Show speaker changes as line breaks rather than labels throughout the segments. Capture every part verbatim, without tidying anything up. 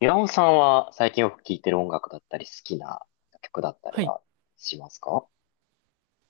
岩尾さんは最近よく聴いてる音楽だったり、好きな曲だったり
はい。
はしますか？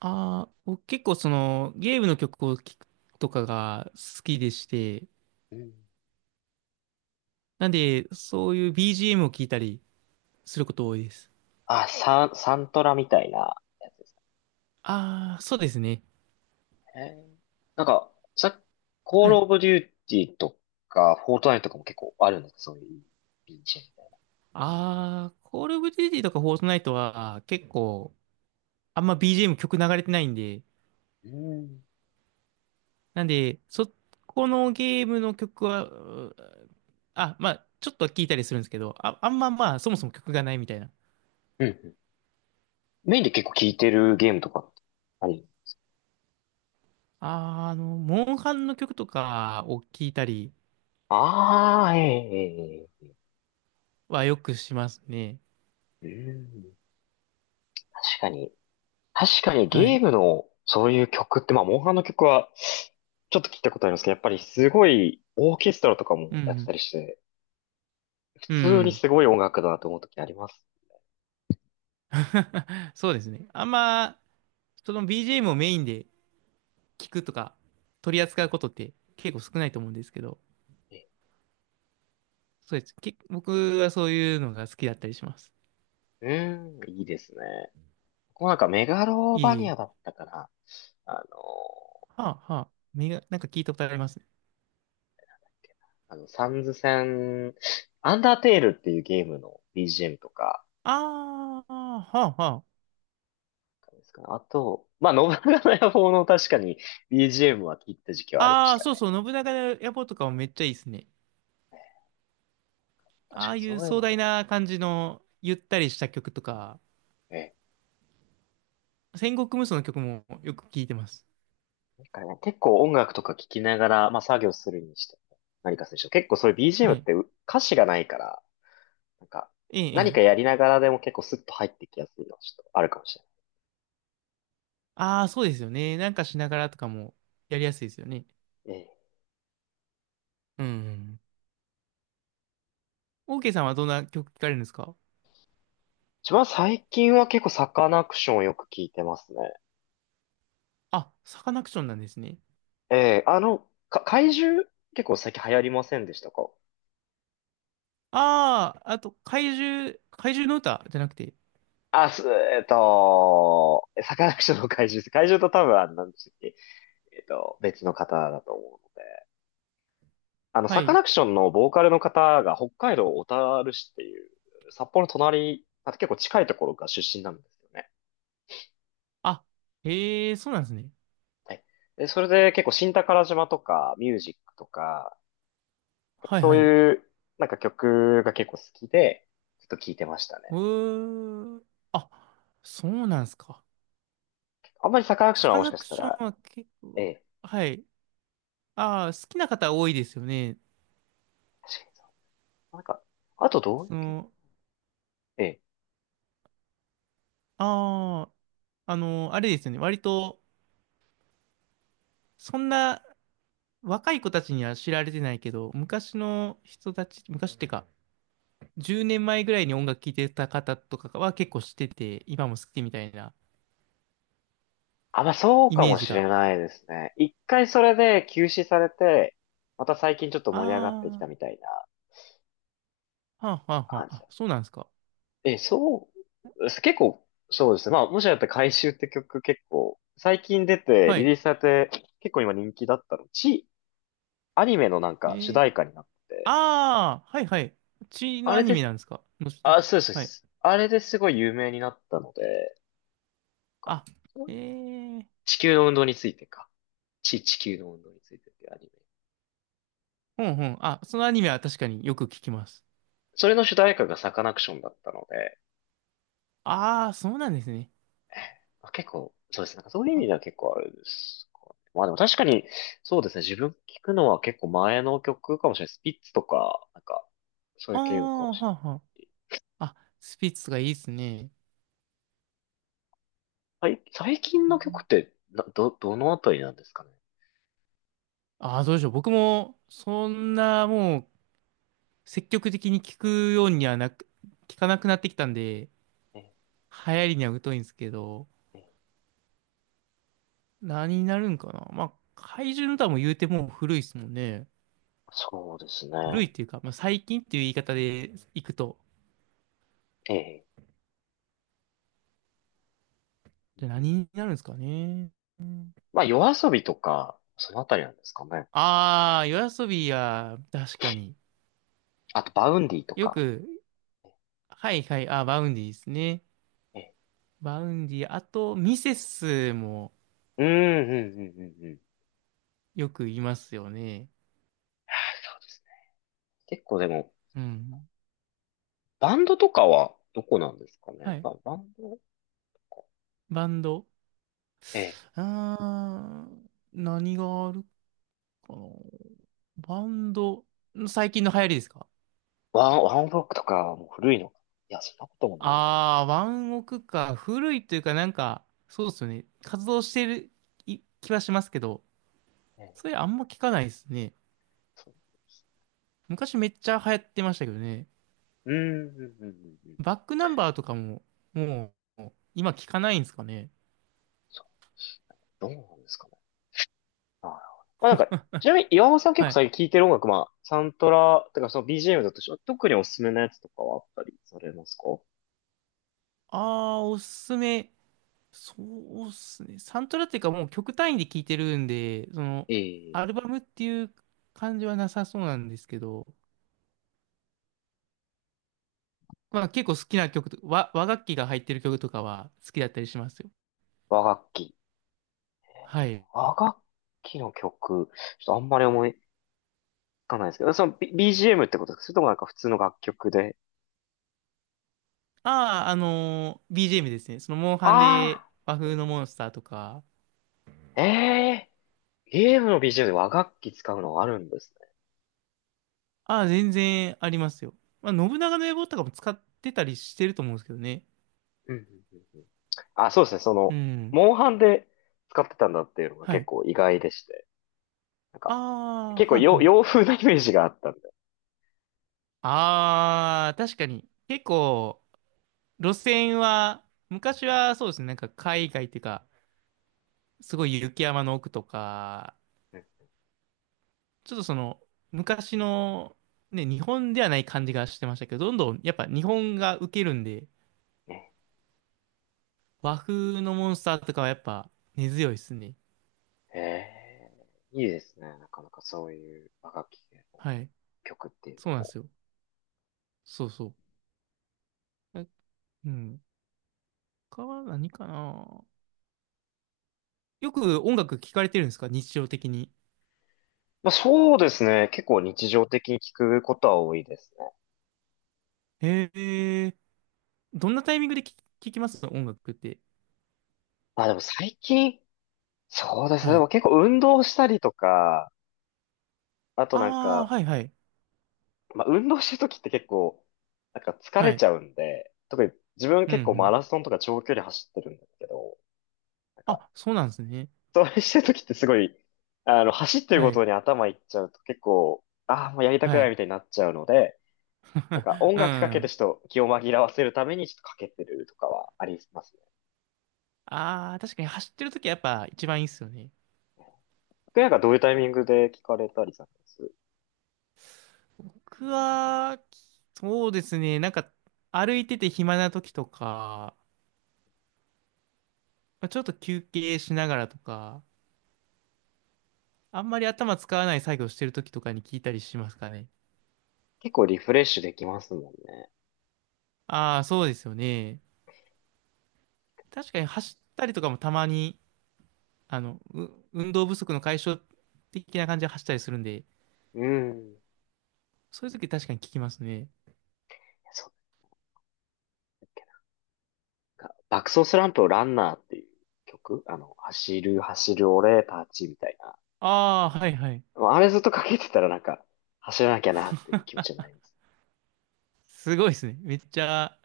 ああ、僕結構そのゲームの曲を聴くとかが好きでして、
うん。
なんでそういう ビージーエム を聴いたりすること多いです。
あ、サン、サントラみたいなやつです
ああ、そうですね。
かね。なんか、さ、コー
は
ル
い。
オブデューティーとか、フォートナイトとかも結構あるんですか？そういうビージ
ああ、コールオブデューティーとかフォートナイトは結構あんま ビージーエム 曲流れてないんで、なんでそこのゲームの曲は、うあ、まあちょっとは聴いたりするんですけど、あ、あんま、まあそもそも曲がないみたいな。
ーエムみたいな。うん。うんうん。メインで結構聴いてるゲームとかってあり。
あー、あの、モンハンの曲とかを聴いたり
ああ、ええ、
はよくしますね。
ええ。うん。確かに。確かに
は
ゲー
い。
ムのそういう曲って、まあ、モンハンの曲はちょっと聞いたことありますけど、やっぱりすごいオーケストラとか
う
もやってた
ん。
りして、普
う
通に
ん。
すごい音楽だなと思う時あります
そうですね。あんま、その ビージーエム をメインで聞くとか、取り扱うことって結構少ないと思うんですけど、
ね。
そうです。け、僕はそういうのが好きだったりします。
うーん、いいですね。こうなんかメガロ
いえ
バ
い
ニ
え。
アだったかな。あの、
はあ、はあ。目が、なんか聞いたことありますね。
あの、サンズ戦、アンダーテールっていうゲームの ビージーエム とか、
ああ、はあ、は
ですかね。あと、まあ、信長の野望の確かに ビージーエム は聞いた時期はありま
あ。あ
し
あ、
たね。
そうそう。信長野望とかもめっちゃいいですね。
ね、確
あ
か
あ
に
い
そ
う
ういうの
壮大
も。
な感じの、ゆったりした曲とか、
ええ。
戦国無双の曲もよく聞いてます。
だからね、結構音楽とか聞きながら、まあ作業するにしても、何かするにしても、結構そういう
は
ビージーエム っ
い。
てう歌詞がないから、なんか、
ええ、え
何かや
え。
りながらでも結構スッと入ってきやすいのはちょっとあるかもし
ああ、そうですよね。なんかしながらとかもやりやすいですよね。
れない。ええ。
うん。オーケーさんはどんな曲聞かれるんですか？
一番最近は結構サカナクションをよく聞いてますね。
あ、サカナクションなんですね。
ええ、あの、か、怪獣結構最近流行りませんでしたか？
ああ、あと、怪獣、怪獣の歌じゃなくて。
あ、す、えっと、サカナクションの怪獣です。怪獣と多分あの、なんでしたっけ？えっと、別の方だと思う。あの、
は
サカ
い。
ナクションのボーカルの方が北海道小樽市っていう、札幌の隣、あ、結構近いところが出身なんですよね。
あ、へえ、そうなんですね。
はい。で、それで結構新宝島とかミュージックとか、やっぱ
はい
そう
はい。
いうなんか曲が結構好きで、ちょっと聴いてましたね。
うー。あ、そうなんですか。
あんまりサカナクショ
サ
ンは
カ
もし
ナ
か
ク
した
ショ
ら、
ンは結
え
構、
え、
はい。ああ、好きな方多いですよね。
確かにそう。なんか、あとどういう
そ
系。
の、
ええ。
ああ、あの、あれですよね。割と、そんな、若い子たちには知られてないけど、昔の人たち、昔ってか、じゅうねんまえぐらいに音楽聴いてた方とかは結構知ってて、今も好きみたいな
あ、まあそう
イ
か
メ
も
ージ
しれ
が。
ないですね。一回それで休止されて、また最近ちょっと盛り上がってき
あ
た
ー、
みたいな
はあ、はあ、は
感
あ、
じ。
あ、そうなんですか。
え、そう、結構、そうですね。まあ、もしやったら回収って曲結構、最近出て、
は
リリ
い。
ースされて、結構今人気だったの。ち、アニメのなん
え
か主
ー、
題歌になって、
あー、はい、はい。血の
あ
ア
れ
ニメ
で、
なんですかのして、
あ、そうです、そうで
はい。
す。あれですごい有名になったので、なんか
あ、
そう
え
いう
ー、
地球の運動についてか。ち、地球の運動についてっていうアニメ。
ほんほん。あ、そのアニメは確かによく聞きます。
それの主題歌がサカナクションだったので、
あー、そうなんですね。
まあ結構、そうですね。なんかそういう意
あ、
味では結構あれですかね。まあでも確かに、そうですね。自分聞くのは結構前の曲かもしれない。スピッツとか、なんか、そうい
あ
う系かも
ー、
しれ
はあ、はあ。あ、スピッツがいいですね。
ない。最最近の曲ってな、ど、どのあたりなんですかね。
ああ、どうでしょう。僕も、そんな、もう、積極的に聞くようにはなく、聞かなくなってきたんで、
ええ、
流行りには疎いんですけど、
ええ。
何になるんかな。まあ、怪獣の歌も言うてもう古いですもんね。
そうです
古い
ね。
っていうか、まあ、最近っていう言い方でいくと。
ええ。
じゃあ何になるんですかね。
まあ、夜遊びとか、そのあたりなんですかね。
ああ、夜遊びは、確かに。
あと、バウンディと
よ
か。
く、はいはい、あ、バウンディですね。
ええ。
バウンディ、あと、ミセスも
うん、うん、うん、うん、うん。
よく言いますよね。
ああ、そうですね。結構でも、
うん。
バンドとかはどこなんですかね。
はい、
まあ、バンド、
バンド。
ええ。
うーん、何があるかな。バンド、最近の流行りですか？
ワン、ワンオブロックとかはもう古いのか。いや、そんなこともない。
ああー、ワンオクか。古いというか、なんか、そうですよね。活動してるい気はしますけど、
え
そ
え、
れあんま聞かないですね。
そうです。
昔めっちゃ流行ってましたけどね。
うーん、うん、うん、うん。うん。
バックナンバーとかも、もう、今聞かないんですかね。
そうですね。どうなんですかね。なるほど。まあなんか、ちなみに岩尾さん結
は
構
い。
最近聴いてる音楽、まあ、サントラ、てかその ビージーエム だとして特におすすめのやつとかはあったりされますか？
ああ、おすすめ。そうっすね。サントラっていうかもう曲単位で聴いてるんで、その、
ええ、
アルバムっていう感じはなさそうなんですけど、まあ結構好きな曲と、和、和楽器が入ってる曲とかは好きだったりしますよ。
和楽器。
はい。
和楽器の曲、ちょっとあんまり思いつかないですけど、その、B、ビージーエム ってことですかそれともなんか普通の楽曲で。
ああ、あのー ビージーエム ですね。その、モンハンで
あ
和
あ、
風のモンスターとか、
ええ。ゲームのビ ビージーエム で和楽器使うのがあるんですね。
ああ、全然ありますよ。まあ、信長の野望とかも使ってたりしてると思うんですけどね。
うんうんうんうん。あ、そうですね。そ
う
の、
ん。
モンハンで使ってたんだっていうのが
は
結
い。
構意外でして。なんか、
ああ、
結構
はい
洋、
は
洋
い。
風なイメージがあったんで。
ああ、確かに。結構、路線は、昔はそうですね、なんか海外っていうか、すごい雪山の奥とか、
うん。
ちょっとその、昔の、ね、日本ではない感じがしてましたけど、どんどんやっぱ日本が受けるんで、
ね。
和風のモンスターとかはやっぱ根強いですね。
へえ、いいですね。なかなかそういう和楽器系の
はい。
曲っていうの
そうなんで
も。
すよ。そうそう。えうん。他は何かな。よく音楽聴かれてるんですか日常的に。
まあそうですね。結構日常的に聞くことは多いですね。
へえ。どんなタイミングで聴き聞きます音楽って。
まあでも最近、そうですね。
は
で
い。
も結構運動したりとか、あとなん
ああ、
か、
はいはい。
まあ、運動してる時って結構、なんか疲
は
れち
い。
ゃうんで、特に自分
うんう
結構マ
ん、
ラソンとか長距離走ってるんですけど、なんか、
あ、そうなんですね。
それしてる時ってすごい、あの、走ってる
は
こ
い。
とに頭いっちゃうと結構、ああ、もうやりたく
は
ない
い。
みたいになっちゃうので、なんか 音
う
楽かけて
ん。
ちょっと気を紛らわせるためにちょっとかけてるとかはありますね。
ああ、確かに走ってるときはやっぱ一番いいっすよね。
僕なんかどういうタイミングで聞かれたりされます？
僕は、そうですね。なんか、歩いてて暇なときとか、まあちょっと休憩しながらとか、あんまり頭使わない作業してるときとかに聞いたりしますかね。
結構リフレッシュできますもんね。
ああ、そうですよね。確かに走ったりとかもたまに、あの、う運動不足の解消的な感じで走ったりするんで、
うん。
そういうとき確かに聞きますね。
そうか。爆走スランプをランナーっていう曲あの、走る、走る、俺、パーチみたいな。
ああ、はいはい。
あれずっとかけてたらなんか、走らなきゃなっていう気持ちになります。
すごいですね。めっちゃ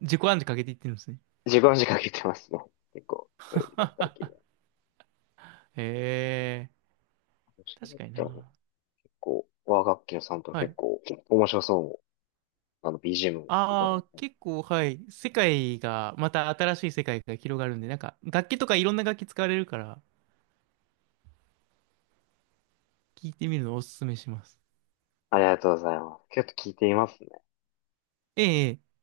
自己暗示かけていってるんですね。
自分時間かけてますもん。結構、そういう意味では最近は。
へえ、
そ
確
だっ
かに
たらもう
な。
結構、和楽器のサウントは
は
結
い。
構面白そう。あの、ビージーエム 伺
あ
っ
あ、
て。
結構、はい。世界が、また新しい世界が広がるんで、なんか、楽器とかいろんな楽器使われるから、聞いてみるのをおすすめします。
ありがとうございます。結構聞いていますね。
ええ。ええ